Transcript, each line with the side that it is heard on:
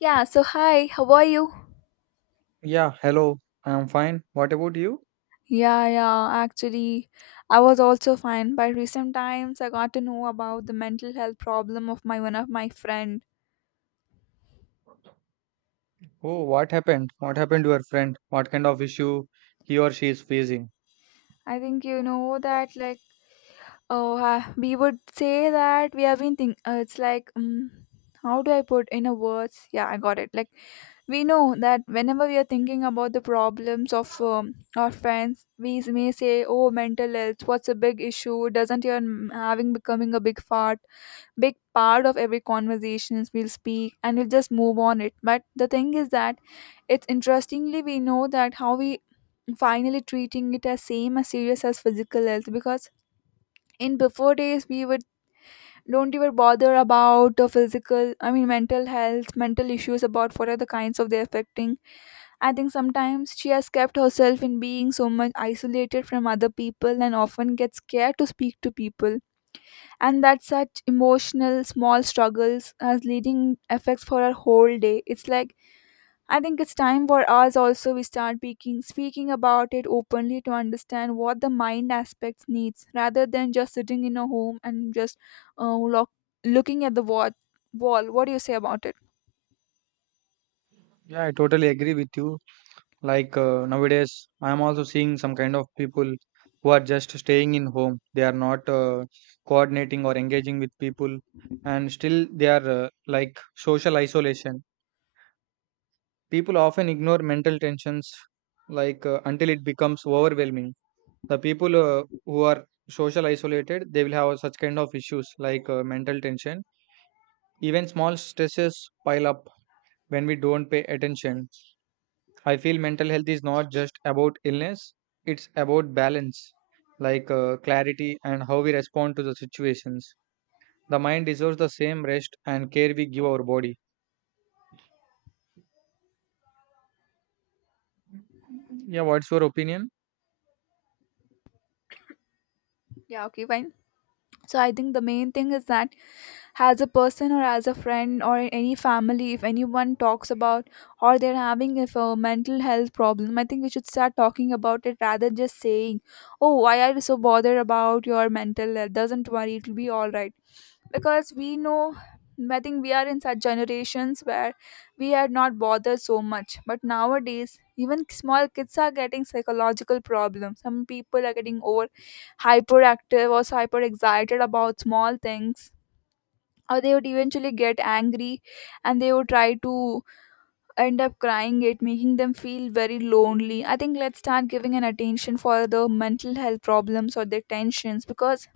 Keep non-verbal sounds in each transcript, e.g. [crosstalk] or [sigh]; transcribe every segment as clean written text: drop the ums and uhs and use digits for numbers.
left: Yeah, so hi, how are you?
right: Yeah, hello. I am fine. What about you?
left: Yeah, yeah, actually, I was also fine. By recent times, I got to know about the mental health problem of my one of my friend.
right: Oh, what happened? What happened to your friend? What kind of issue he or she is facing?
left: I think you know that, like, oh, we would say that we have been think. It's like, how do I put in a words? Yeah, I got it. Like, we know that whenever we are thinking about the problems of our friends, we may say, "Oh, mental health, what's a big issue? Doesn't your having becoming a big fart?" Big part of every conversations we'll speak and we'll just move on it, but the thing is that it's interestingly we know that how we finally treating it as same as serious as physical health because in before days we would don't even bother about the physical, I mean mental health, mental issues about what are the kinds of they affecting. I think sometimes she has kept herself in being so much isolated from other people and often gets scared to speak to people, and that such emotional small struggles has leading effects for our whole day. It's like, I think it's time for us also we start speaking about it openly to understand what the mind aspects needs rather than just sitting in a home and just uh, lock, looking at the wall. What do you say about it?
right: Yeah, I totally agree with you. Nowadays, I am also seeing some kind of people who are just staying in home. They are not coordinating or engaging with people, and still they are like social isolation. People often ignore mental tensions until it becomes overwhelming. The people who are social isolated, they will have such kind of issues mental tension. Even small stresses pile up when we don't pay attention. I feel mental health is not just about illness, it's about balance, like clarity and how we respond to the situations. The mind deserves the same rest and care we give our body. Yeah, what's your opinion?
left: Yeah, okay, fine. So I think the main thing is that as a person or as a friend or in any family, if anyone talks about or they're having if a mental health problem, I think we should start talking about it rather than just saying, "Oh, why are you so bothered about your mental health? Doesn't worry, it'll be all right." Because we know, I think we are in such generations where we had not bothered so much, but nowadays even small kids are getting psychological problems. Some people are getting over hyperactive or hyper excited about small things, or they would eventually get angry and they would try to end up crying it making them feel very lonely. I think let's start giving an attention for the mental health problems or their tensions because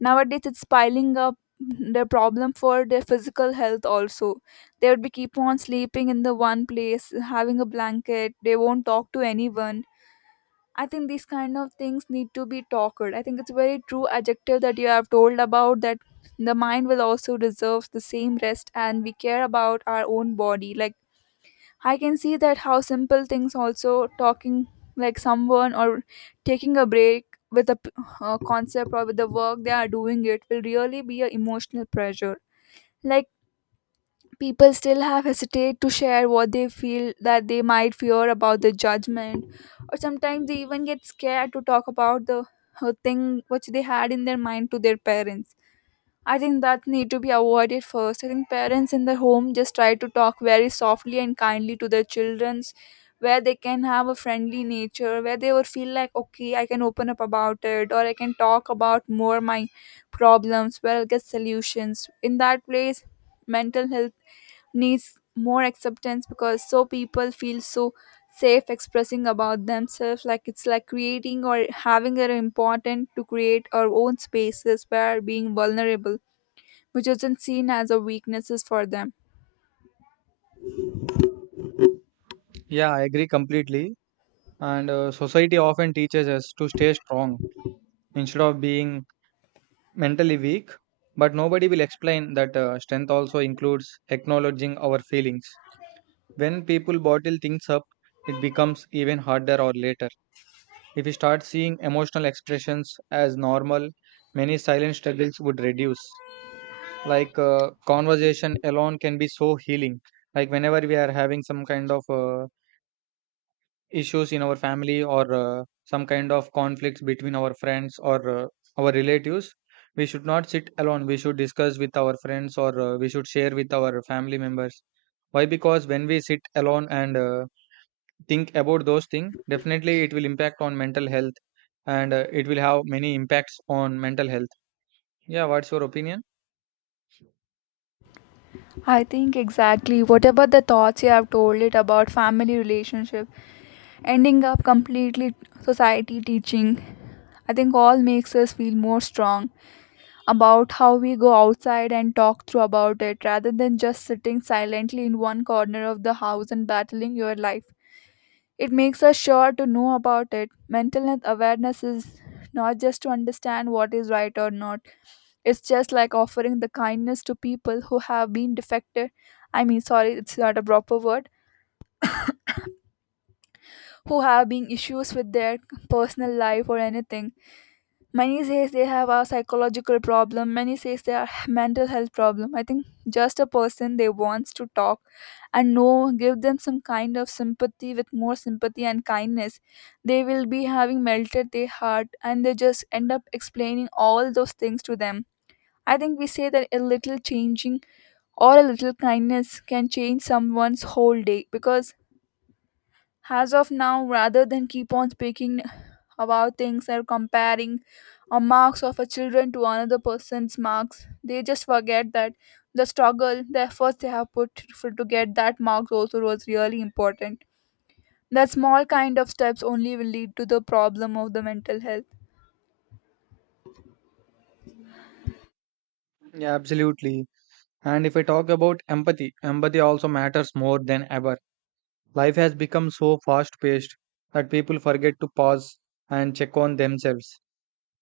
left: nowadays it's piling up their problem for their physical health also. They would be keep on sleeping in the one place having a blanket, they won't talk to anyone. I think these kind of things need to be talked. I think it's a very true adjective that you have told about that the mind will also deserves the same rest and we care about our own body. Like, I can see that how simple things also talking, like someone or taking a break with a p- concept or with the work they are doing, it will really be a emotional pressure. Like, people still have hesitate to share what they feel that they might fear about the judgment, or sometimes they even get scared to talk about the thing which they had in their mind to their parents. I think that need to be avoided first. I think parents in the home just try to talk very softly and kindly to their childrens where they can have a friendly nature, where they will feel like, okay, I can open up about it or I can talk about more my problems where I'll get solutions. In that place mental health needs more acceptance because so people feel so safe expressing about themselves, like it's like creating or having an important to create our own spaces where being vulnerable which isn't seen as a weaknesses for them.
right: Yeah, I agree completely. And society often teaches us to stay strong instead of being mentally weak, but nobody will explain that strength also includes acknowledging our feelings. When people bottle things up, it becomes even harder or later. If we start seeing emotional expressions as normal, many silent struggles would reduce. Conversation alone can be so healing. Like whenever we are having some kind of issues in our family or some kind of conflicts between our friends or our relatives, we should not sit alone. We should discuss with our friends or we should share with our family members. Why? Because when we sit alone and think about those things, definitely it will impact on mental health, and it will have many impacts on mental health. Yeah, what's your opinion?
left: I think exactly whatever the thoughts you have told it about family relationship, ending up completely society teaching, I think all makes us feel more strong about how we go outside and talk through about it rather than just sitting silently in one corner of the house and battling your life. It makes us sure to know about it. Mental health awareness is not just to understand what is right or not. It's just like offering the kindness to people who have been defected. I mean, sorry, it's not a proper word. Who have been issues with their personal life or anything. Many says they have a psychological problem. Many says they are [sighs] mental health problem. I think just a person they wants to talk and know, give them some kind of sympathy with more sympathy and kindness. They will be having melted their heart and they just end up explaining all those things to them. I think we say that a little changing or a little kindness can change someone's whole day, because as of now rather than keep on speaking about things or comparing a marks of a children to another person's marks, they just forget that the struggle, the efforts they have put for, to get that marks also was really important. That small kind of steps only will lead to the problem of the mental health.
right: Yeah, absolutely. And if I talk about empathy, empathy also matters more than ever. Life has become so fast paced that people forget to pause and check on themselves.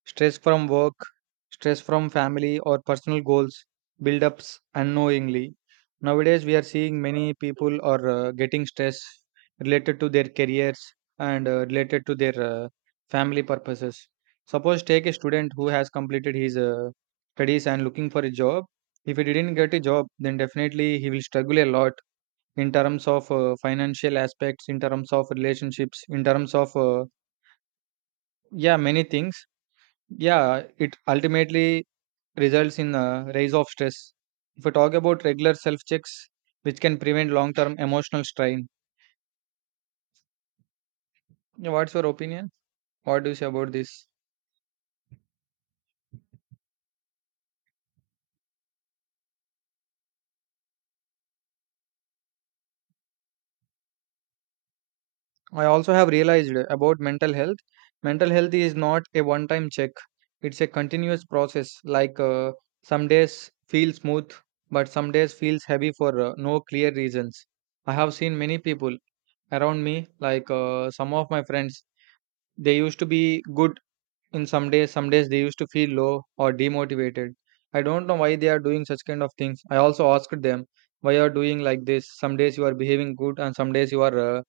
right: Stress from work, stress from family, or personal goals build ups unknowingly. Nowadays, we are seeing many people are getting stress related to their careers and related to their family purposes. Suppose take a student who has completed his studies and looking for a job. If he didn't get a job, then definitely he will struggle a lot in terms of financial aspects, in terms of relationships, in terms of yeah, many things. Yeah, it ultimately results in a rise of stress if we talk about regular self checks, which can prevent long term emotional strain. Yeah, what's your opinion? What do you say about this? I also have realized about mental health. Mental health is not a one time check, it's a continuous process. Some days feel smooth, but some days feels heavy for no clear reasons. I have seen many people around me, like some of my friends, they used to be good in some days they used to feel low or demotivated. I don't know why they are doing such kind of things. I also asked them why you are doing like this. Some days you are behaving good and some days you are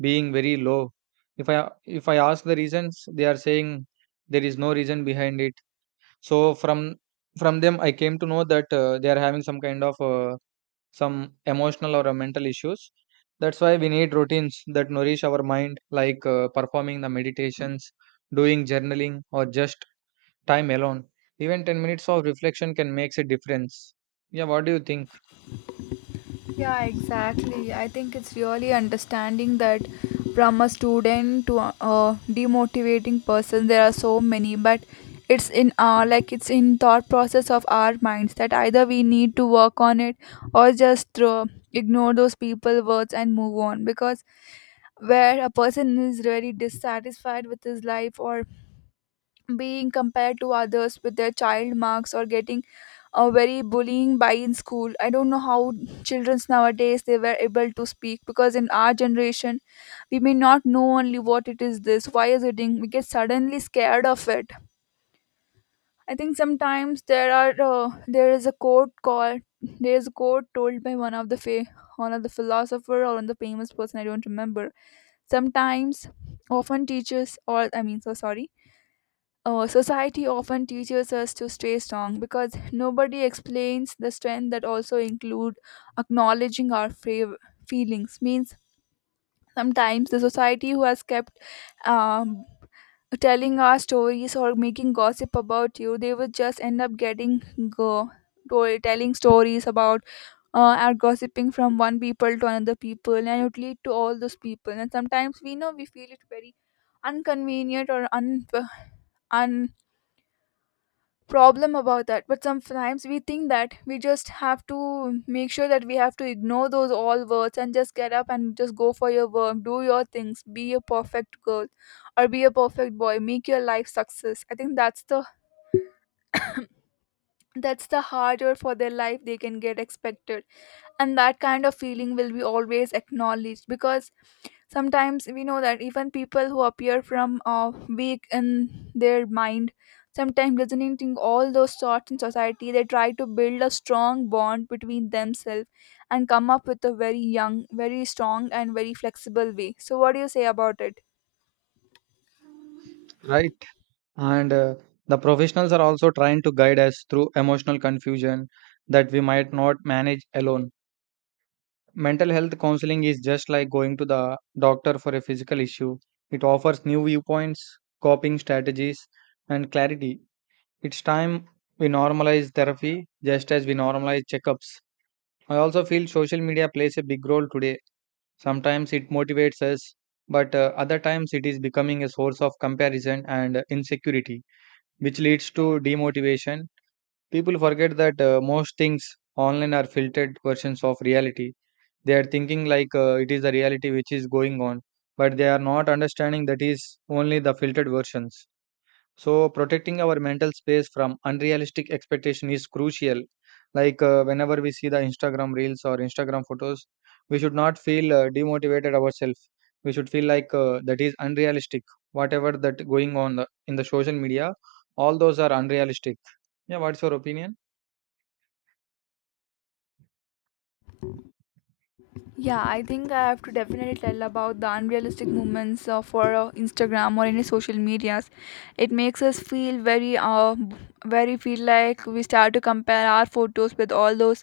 right: being very low. If I ask the reasons, they are saying there is no reason behind it. So from them, I came to know that they are having some kind of some emotional or mental issues. That's why we need routines that nourish our mind, like performing the meditations, doing journaling, or just time alone. Even 10 minutes of reflection can make a difference. Yeah, what do you think?
left: Yeah, exactly. I think it's really understanding that from a student to a demotivating person, there are so many, but it's in our like it's in thought process of our minds that either we need to work on it or just throw, ignore those people words and move on, because where a person is really dissatisfied with his life or being compared to others with their child marks or getting very bullying by in school. I don't know how children's nowadays they were able to speak, because in our generation we may not know only what it is, this why is it doing, we get suddenly scared of it. I think sometimes there is a quote told by one of the philosopher or one of the famous person, I don't remember. Sometimes often teachers or I mean so sorry society often teaches us to stay strong because nobody explains the strength that also include acknowledging our feelings, means sometimes the society who has kept um, telling our stories or making gossip about you, they would just end up go telling stories about, are gossiping from one people to another people, and it would lead to all those people. And sometimes we know we feel it very inconvenient or un, problem about that, but sometimes we think that we just have to make sure that we have to ignore those all words and just get up and just go for your work, do your things, be a perfect girl or be a perfect boy, make your life success. I think that's the harder for their life they can get expected, and that kind of feeling will be always acknowledged, because sometimes we know that even people who appear from weak in their mind, sometimes resonating all those thoughts in society, they try to build a strong bond between themselves and come up with a very young, very strong, and very flexible way. So what do you say about it?
right: Right. And the professionals are also trying to guide us through emotional confusion that we might not manage alone. Mental health counseling is just like going to the doctor for a physical issue, it offers new viewpoints, coping strategies, and clarity. It's time we normalize therapy just as we normalize checkups. I also feel social media plays a big role today. Sometimes it motivates us, but other times it is becoming a source of comparison and insecurity, which leads to demotivation. People forget that most things online are filtered versions of reality. They are thinking like it is the reality which is going on, but they are not understanding that is only the filtered versions. So protecting our mental space from unrealistic expectation is crucial. Whenever we see the Instagram reels or Instagram photos, we should not feel demotivated ourselves. We should feel like that is unrealistic. Whatever that going on in the social media, all those are unrealistic. Yeah, what's your opinion?
left: Yeah, I think I have to definitely tell about the unrealistic movements for Instagram or any social medias. It makes us feel very, very feel like we start to compare our photos with all those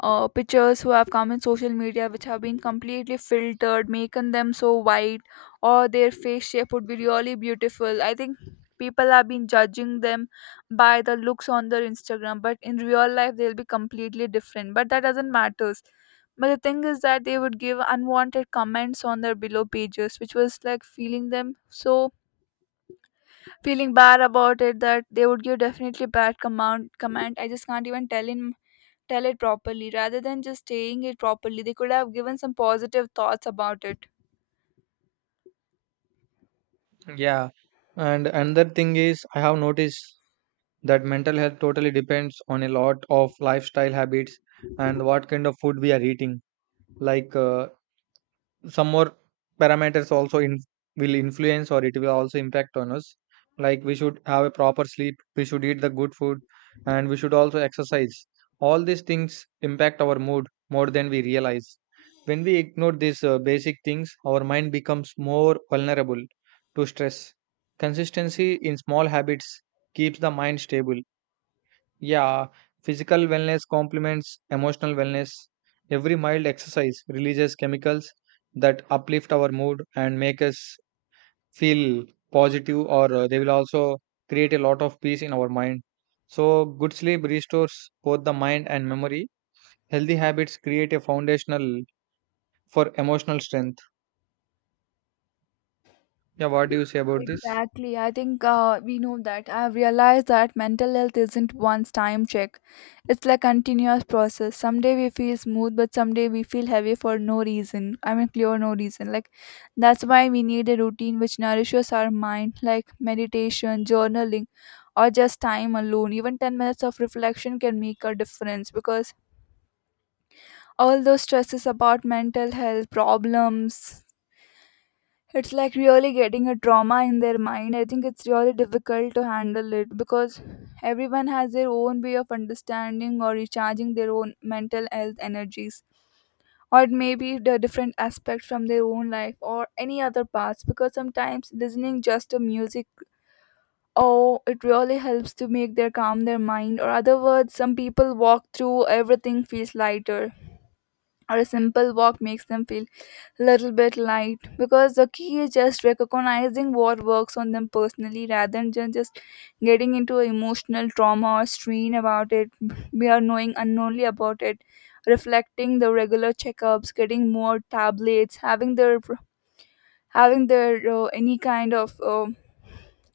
left: pictures who have come in social media, which have been completely filtered, making them so white, or their face shape would be really beautiful. I think people have been judging them by the looks on their Instagram, but in real life they'll be completely different. But that doesn't matter, but the thing is that they would give unwanted comments on their below pages, which was like feeling them so feeling bad about it that they would give definitely bad command comment. I just can't even tell it properly. Rather than just saying it properly, they could have given some positive thoughts about it.
right: Yeah, and another thing is I have noticed that mental health totally depends on a lot of lifestyle habits and what kind of food we are eating. Like uh, some more parameters also in will influence or it will also impact on us. Like, we should have a proper sleep, we should eat the good food, and we should also exercise. All these things impact our mood more than we realize. When we ignore these basic things, our mind becomes more vulnerable to stress. Consistency in small habits keeps the mind stable. Yeah, physical wellness complements emotional wellness. Every mild exercise releases chemicals that uplift our mood and make us feel positive, or they will also create a lot of peace in our mind. So, good sleep restores both the mind and memory. Healthy habits create a foundational for emotional strength. Yeah, what do you say about this?
left: Exactly. I think we know that. I've realized that mental health isn't one time check. It's like continuous process. Someday we feel smooth, but someday we feel heavy for no reason. I mean, clear no reason. Like, that's why we need a routine which nourishes our mind, like meditation, journaling, or just time alone. Even 10 minutes of reflection can make a difference, because all those stresses about mental health problems, it's like really getting a trauma in their mind. I think it's really difficult to handle it because everyone has their own way of understanding or recharging their own mental health energies, or it may be the different aspects from their own life or any other parts. Because sometimes listening just to music, oh, it really helps to make their calm their mind. Or other words, some people walk through everything feels lighter, or a simple walk makes them feel little bit light because the key is just recognizing what works on them personally rather than just getting into emotional trauma or strain about it. We are knowing unknowingly about it, reflecting the regular checkups, getting more tablets, having their any kind of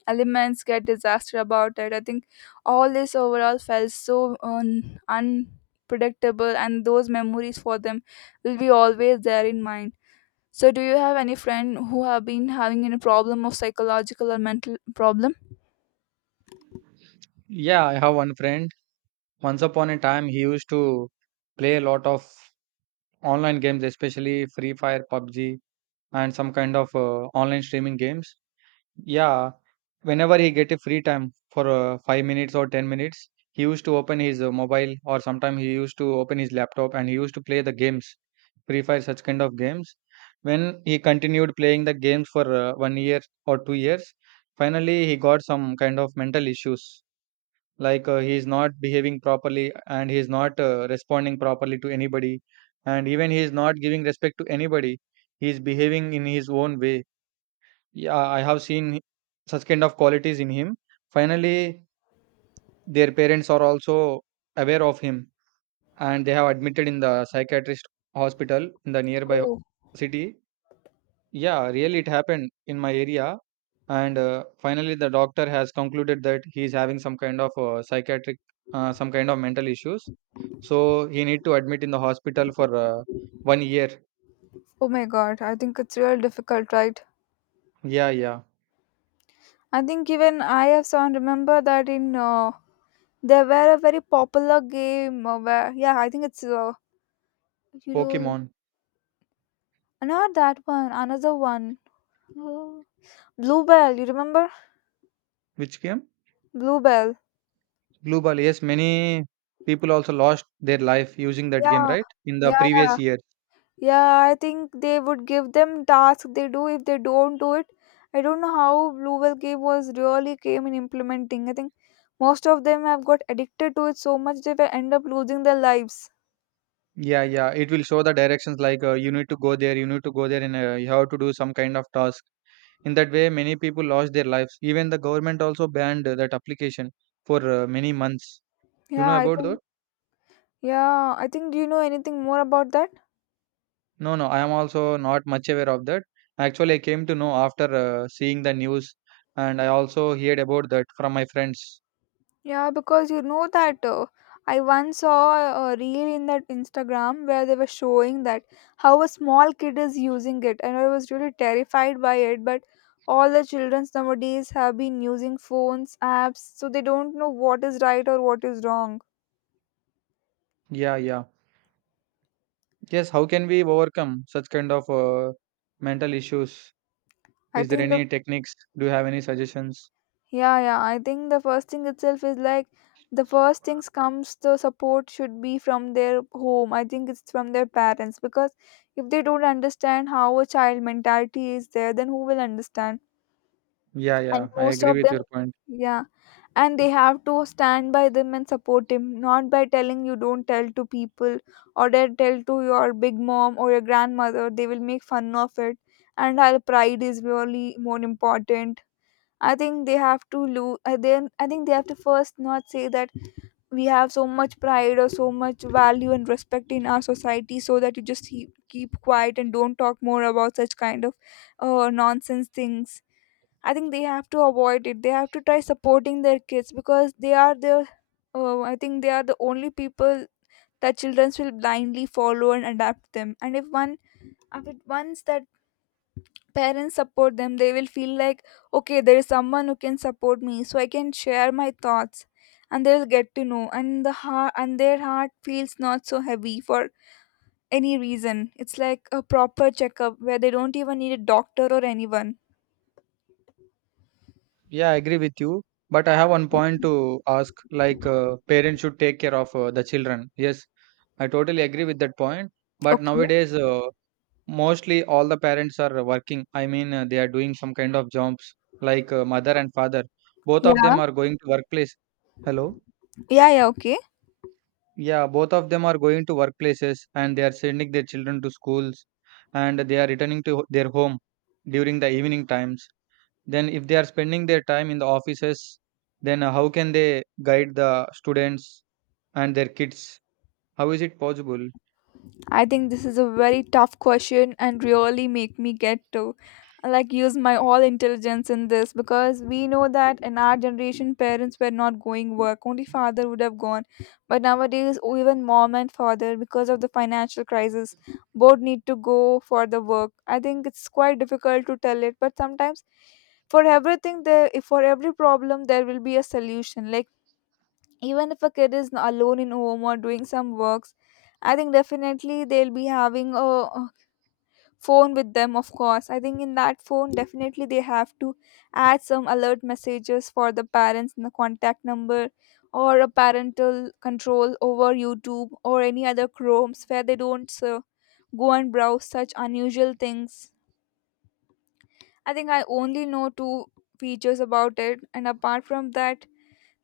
left: elements get disaster about it, I think. All this overall felt so unpredictable, and those memories for them will be always there in mind. So, do you have any friend who have been having any problem of psychological or mental problem?
right: Yeah, I have one friend. Once upon a time, he used to play a lot of online games, especially Free Fire, PUBG, and some kind of online streaming games. Yeah, whenever he get a free time for 5 minutes or 10 minutes, he used to open his mobile or sometimes he used to open his laptop and he used to play the games, Free Fire such kind of games. When he continued playing the games for one year or two years, finally he got some kind of mental issues like he's not behaving properly and he's not responding properly to anybody, and even he's not giving respect to anybody. He's behaving in his own way. Yeah, I have seen such kind of qualities in him. Finally, their parents are also aware of him, and they have admitted in the psychiatrist hospital in the nearby
left: Oh.
right: city. Yeah, really it happened in my area. And finally the doctor has concluded that he is having some kind of psychiatric some kind of mental issues. So he need to admit in the hospital for one year.
left: Oh my God, I think it's real difficult, right?
right: Yeah, yeah.
left: I think even I have sound remember that in there were a very popular game, where yeah, I think it's you know,
right: Pokemon.
left: not that one, another one. [gasps] Oh. Bluebell, you remember?
right: Which game?
left: Bluebell.
right: Blue ball, yes. Many people also lost their life using that game,
left: Yeah,
right: right, in the
left: yeah, yeah.
right: previous year.
left: Yeah, I think they would give them tasks they do if they don't do it. I don't know how Blue Whale Cave was really came in implementing. I think most of them have got addicted to it so much they will end up losing their lives.
right: Yeah, yeah, it will show the directions like you need to go there, you need to go there, and you have to do some kind of task. In that way many people lost their lives. Even the government also banned that application for many months. You
left: Yeah,
right: know
left: I
right: about that?
left: think yeah, I think do you know anything more about that?
right: No, no, I am also not much aware of that. Actually, I came to know after seeing the news, and I also heard about that from my friends.
left: Yeah, because you know that I once saw a reel in that Instagram where they were showing that how a small kid is using it, and I was really terrified by it. But all the children nowadays have been using phones, apps, so they don't know what is right or what is wrong.
right: Yeah, yeah. Yes, how can we overcome such kind of mental issues?
left: I
right: Is there
left: think the
right: any techniques? Do you have any suggestions?
left: Yeah, yeah. I think the first thing itself is like the first things comes, the support should be from their home. I think it's from their parents, because if they don't understand how a child mentality is there, then who will understand?
right: Yeah,
left: And
right: yeah, I
left: most
right: agree
left: of
right: with
left: them,
right: your point.
left: yeah, and they have to stand by them and support him, not by telling you don't tell to people or they tell to your big mom or your grandmother. They will make fun of it, and our pride is really more important. I think they have to lose. Then I think they have to first not say that we have so much pride or so much value and respect in our society, so that you just keep quiet and don't talk more about such kind of nonsense things. I think they have to avoid it. They have to try supporting their kids because they are I think they are the only people that children will blindly follow and adapt them. And if one, if it once that parents support them, they will feel like okay, there is someone who can support me, so I can share my thoughts. And they'll get to know and their heart feels not so heavy for any reason. It's like a proper checkup where they don't even need a doctor or anyone.
right: Yeah, I agree with you. But I have one point to ask, like parents should take care of the children. Yes, I totally agree with that point. But
left: Okay.
right: nowadays, mostly all the parents are working. I mean, they are doing some kind of jobs like mother and father. Both of
left: Yeah.
right: them are going to workplace. Hello?
left: Yeah, yeah, okay.
right: Yeah, both of them are going to workplaces and they are sending their children to schools, and they are returning to their home during the evening times. Then, if they are spending their time in the offices, then how can they guide the students and their kids? How is it possible?
left: I think this is a very tough question and really make me get to like use my all intelligence in this, because we know that in our generation parents were not going work, only father would have gone, but nowadays oh, even mom and father, because of the financial crisis, both need to go for the work. I think it's quite difficult to tell it, but sometimes for everything there, for every problem there will be a solution. Like even if a kid is alone in home or doing some works, I think definitely they'll be having a phone with them, of course. I think in that phone definitely they have to add some alert messages for the parents and the contact number, or a parental control over YouTube or any other Chromes where they don't go and browse such unusual things. I think I only know two features about it, and apart from that,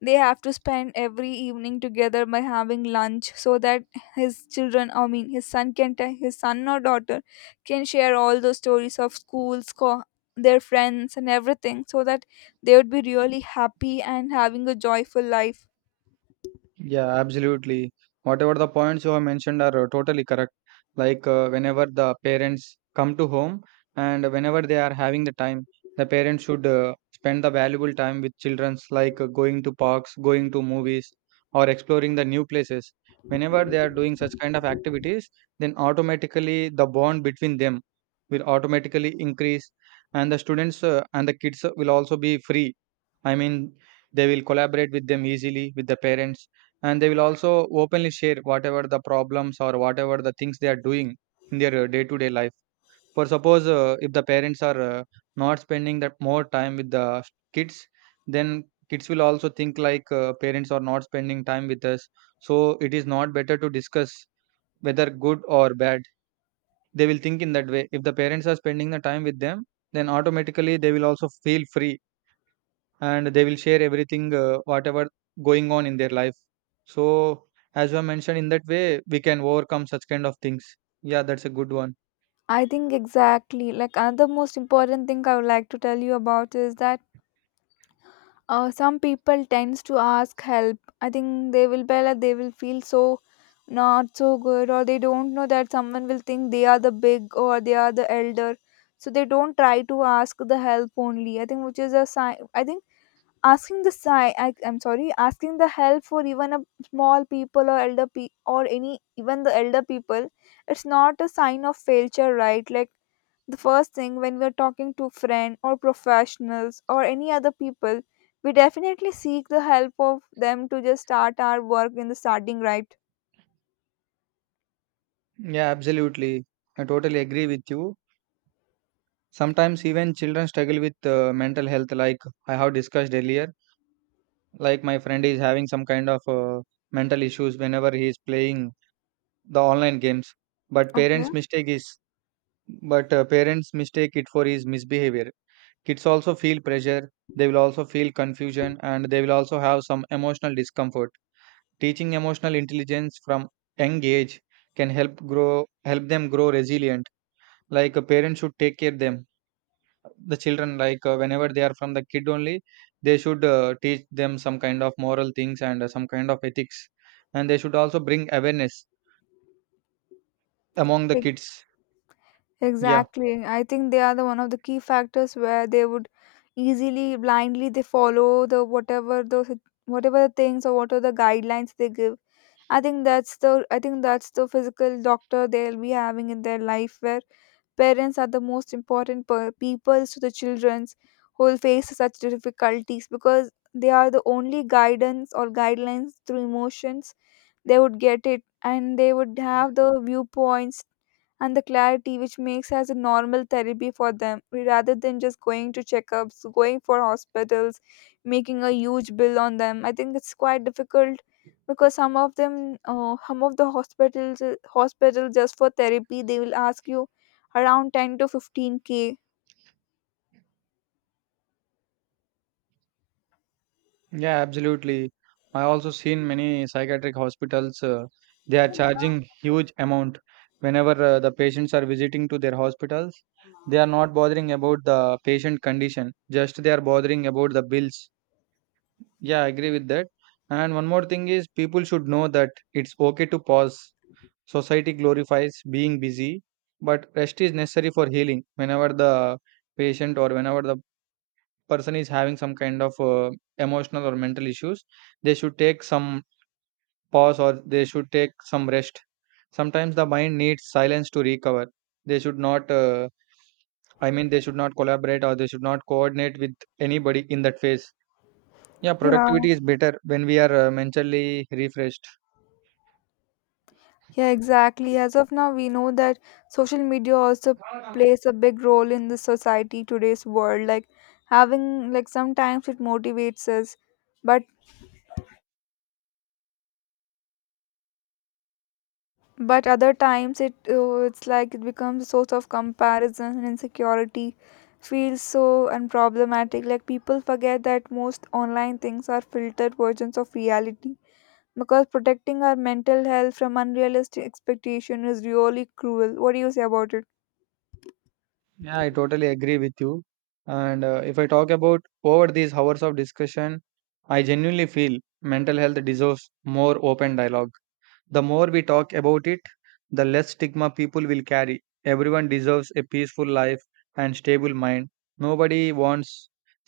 left: they have to spend every evening together by having lunch so that his children, I mean, his son or daughter can share all those stories of schools, their friends, and everything, so that they would be really happy and having a joyful life.
right: Yeah, absolutely. Whatever the points you have mentioned are totally correct. Whenever the parents come to home and whenever they are having the time, the parents should spend the valuable time with childrens, like going to parks, going to movies, or exploring the new places. Whenever they are doing such kind of activities, then automatically the bond between them will automatically increase, and the students and the kids will also be free. I mean, they will collaborate with them easily with the parents, and they will also openly share whatever the problems or whatever the things they are doing in their day to day life. For suppose if the parents are not spending that more time with the kids, then kids will also think like parents are not spending time with us. So it is not better to discuss whether good or bad. They will think in that way. If the parents are spending the time with them, then automatically they will also feel free and they will share everything whatever going on in their life. So as you have mentioned, in that way we can overcome such kind of things. Yeah, that's a good one.
left: I think exactly. Like another most important thing I would like to tell you about is that some people tends to ask help. I think they will be like they will feel so not so good, or they don't know that someone will think they are the big or they are the elder, so they don't try to ask the help only, I think. Which is a sign, I think, asking the sign, I, I'm sorry, asking the help for even a small people or elder or any even the elder people, it's not a sign of failure, right? Like the first thing when we're talking to friends or professionals or any other people, we definitely seek the help of them to just start our work in the starting right.
right: Yeah, absolutely, I totally agree with you. Sometimes even children struggle with mental health. Like I have discussed earlier, like my friend is having some kind of mental issues whenever he is playing the online games. but
left: Okay.
right: parents mistake is but parents mistake it for his misbehavior. Kids also feel pressure, they will also feel confusion, and they will also have some emotional discomfort. Teaching emotional intelligence from young age can help them grow resilient. Like a parent should take care them the children, like whenever they are from the kid only, they should teach them some kind of moral things and some kind of ethics, and they should also bring awareness among the
left: Ex-
right: kids. Yeah.
left: Exactly. I think they are the one of the key factors where they would easily blindly they follow the whatever the things or whatever the guidelines they give. I think that's the physical doctor they'll be having in their life, where parents are the most important peoples to the childrens who will face such difficulties, because they are the only guidance or guidelines through emotions they would get it, and they would have the viewpoints and the clarity which makes as a normal therapy for them rather than just going to checkups, going for hospitals, making a huge bill on them. I think it's quite difficult, because some of them, some of the hospitals just for therapy they will ask you around 10 to 15K.
right: Yeah, absolutely. I also seen many psychiatric hospitals. They are charging huge amount whenever the patients are visiting to their hospitals. They are not bothering about the patient condition. Just they are bothering about the bills. Yeah, I agree with that. And one more thing is, people should know that it's okay to pause. Society glorifies being busy, but rest is necessary for healing. Whenever the patient or whenever the person is having some kind of emotional or mental issues, they should take some pause or they should take some rest. Sometimes the mind needs silence to recover. They should not they should not collaborate or they should not coordinate with anybody in that phase. Yeah,
left: Yeah,
right: productivity is better when we are mentally refreshed.
left: yeah, exactly. As of now we know that social media also plays a big role in the society today's world, like having, like sometimes it motivates us. But But other times it's like it becomes a source of comparison and insecurity. Feels so unproblematic. Like people forget that most online things are filtered versions of reality. Because protecting our mental health from unrealistic expectation is really cruel. What do you say about it?
right: Yeah, I totally agree with you. And if I talk about over these hours of discussion, I genuinely feel mental health deserves more open dialogue. The more we talk about it, the less stigma people will carry. Everyone deserves a peaceful life and stable mind. Nobody wants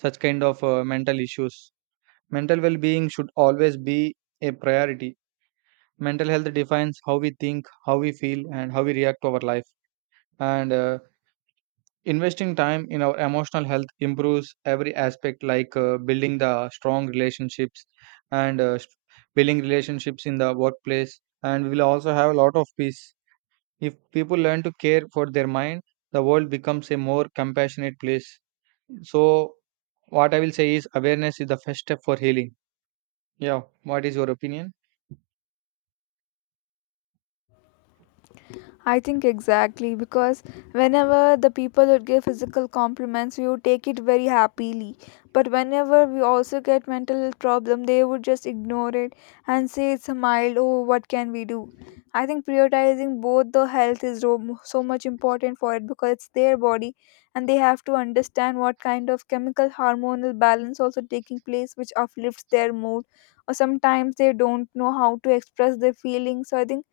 right: such kind of mental issues. Mental well being should always be a priority. Mental health defines how we think, how we feel, and how we react to our life. And investing time in our emotional health improves every aspect, like building the strong relationships and building relationships in the workplace. And we will also have a lot of peace. If people learn to care for their mind, the world becomes a more compassionate place. So, what I will say is, awareness is the first step for healing. Yeah, what is your opinion?
left: I think exactly, because whenever the people would give physical compliments, we would take it very happily. But whenever we also get mental problem, they would just ignore it and say it's a mild. Oh, what can we do? I think prioritizing both the health is so much important for it, because it's their body, and they have to understand what kind of chemical hormonal balance also taking place, which uplifts their mood. Or sometimes they don't know how to express their feelings. So I think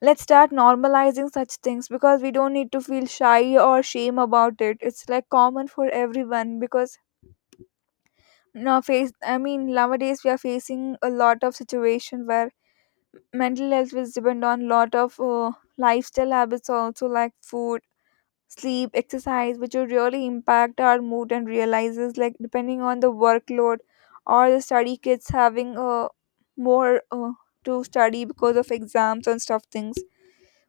left: let's start normalizing such things, because we don't need to feel shy or shame about it. It's like common for everyone, because now face I mean nowadays we are facing a lot of situation where mental health is depend on lot of lifestyle habits also, like food, sleep, exercise, which will really impact our mood and realizes, like depending on the workload or the study, kids having more to study because of exams and stuff things.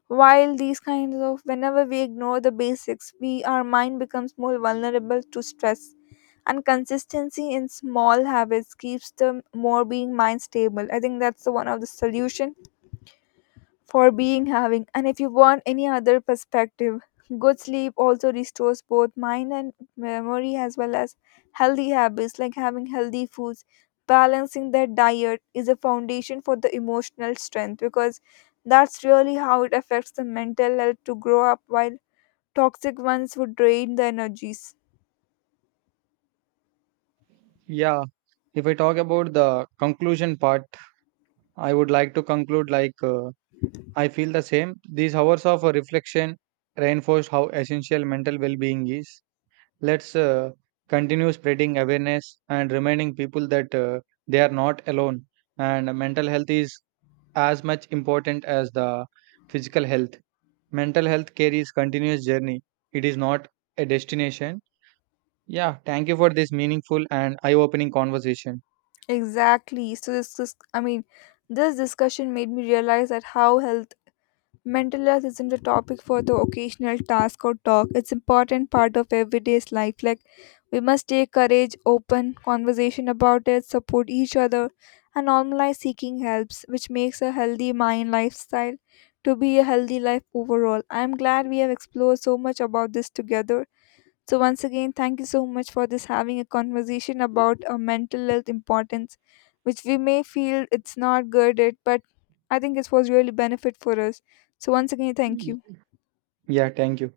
left: While these kinds of, whenever we ignore the basics, we our mind becomes more vulnerable to stress. And consistency in small habits keeps the more being mind stable. I think that's the one of the solution for being having. And if you want any other perspective, good sleep also restores both mind and memory, as well as healthy habits like having healthy foods. Balancing that diet is a foundation for the emotional strength, because that's really how it affects the mental health to grow up, while toxic ones would drain the energies.
right: Yeah, if I talk about the conclusion part, I would like to conclude like, I feel the same. These hours of reflection reinforced how essential mental well being is. Let's continue spreading awareness and reminding people that they are not alone, and mental health is as much important as the physical health. Mental health care is continuous journey. It is not a destination. Yeah, thank you for this meaningful and eye-opening conversation.
left: Exactly. So this is, I mean, this discussion made me realize that how health Mental health isn't a topic for the occasional task or talk. It's important part of everyday's life. Like we must take courage, open conversation about it, support each other, and normalize seeking helps, which makes a healthy mind lifestyle to be a healthy life overall. I'm glad we have explored so much about this together. So, once again, thank you so much for this having a conversation about mental health importance, which we may feel it's not good, at, but I think it was really benefit for us. So, once again, thank
right: Y-
left: you.
right: Yeah, thank you.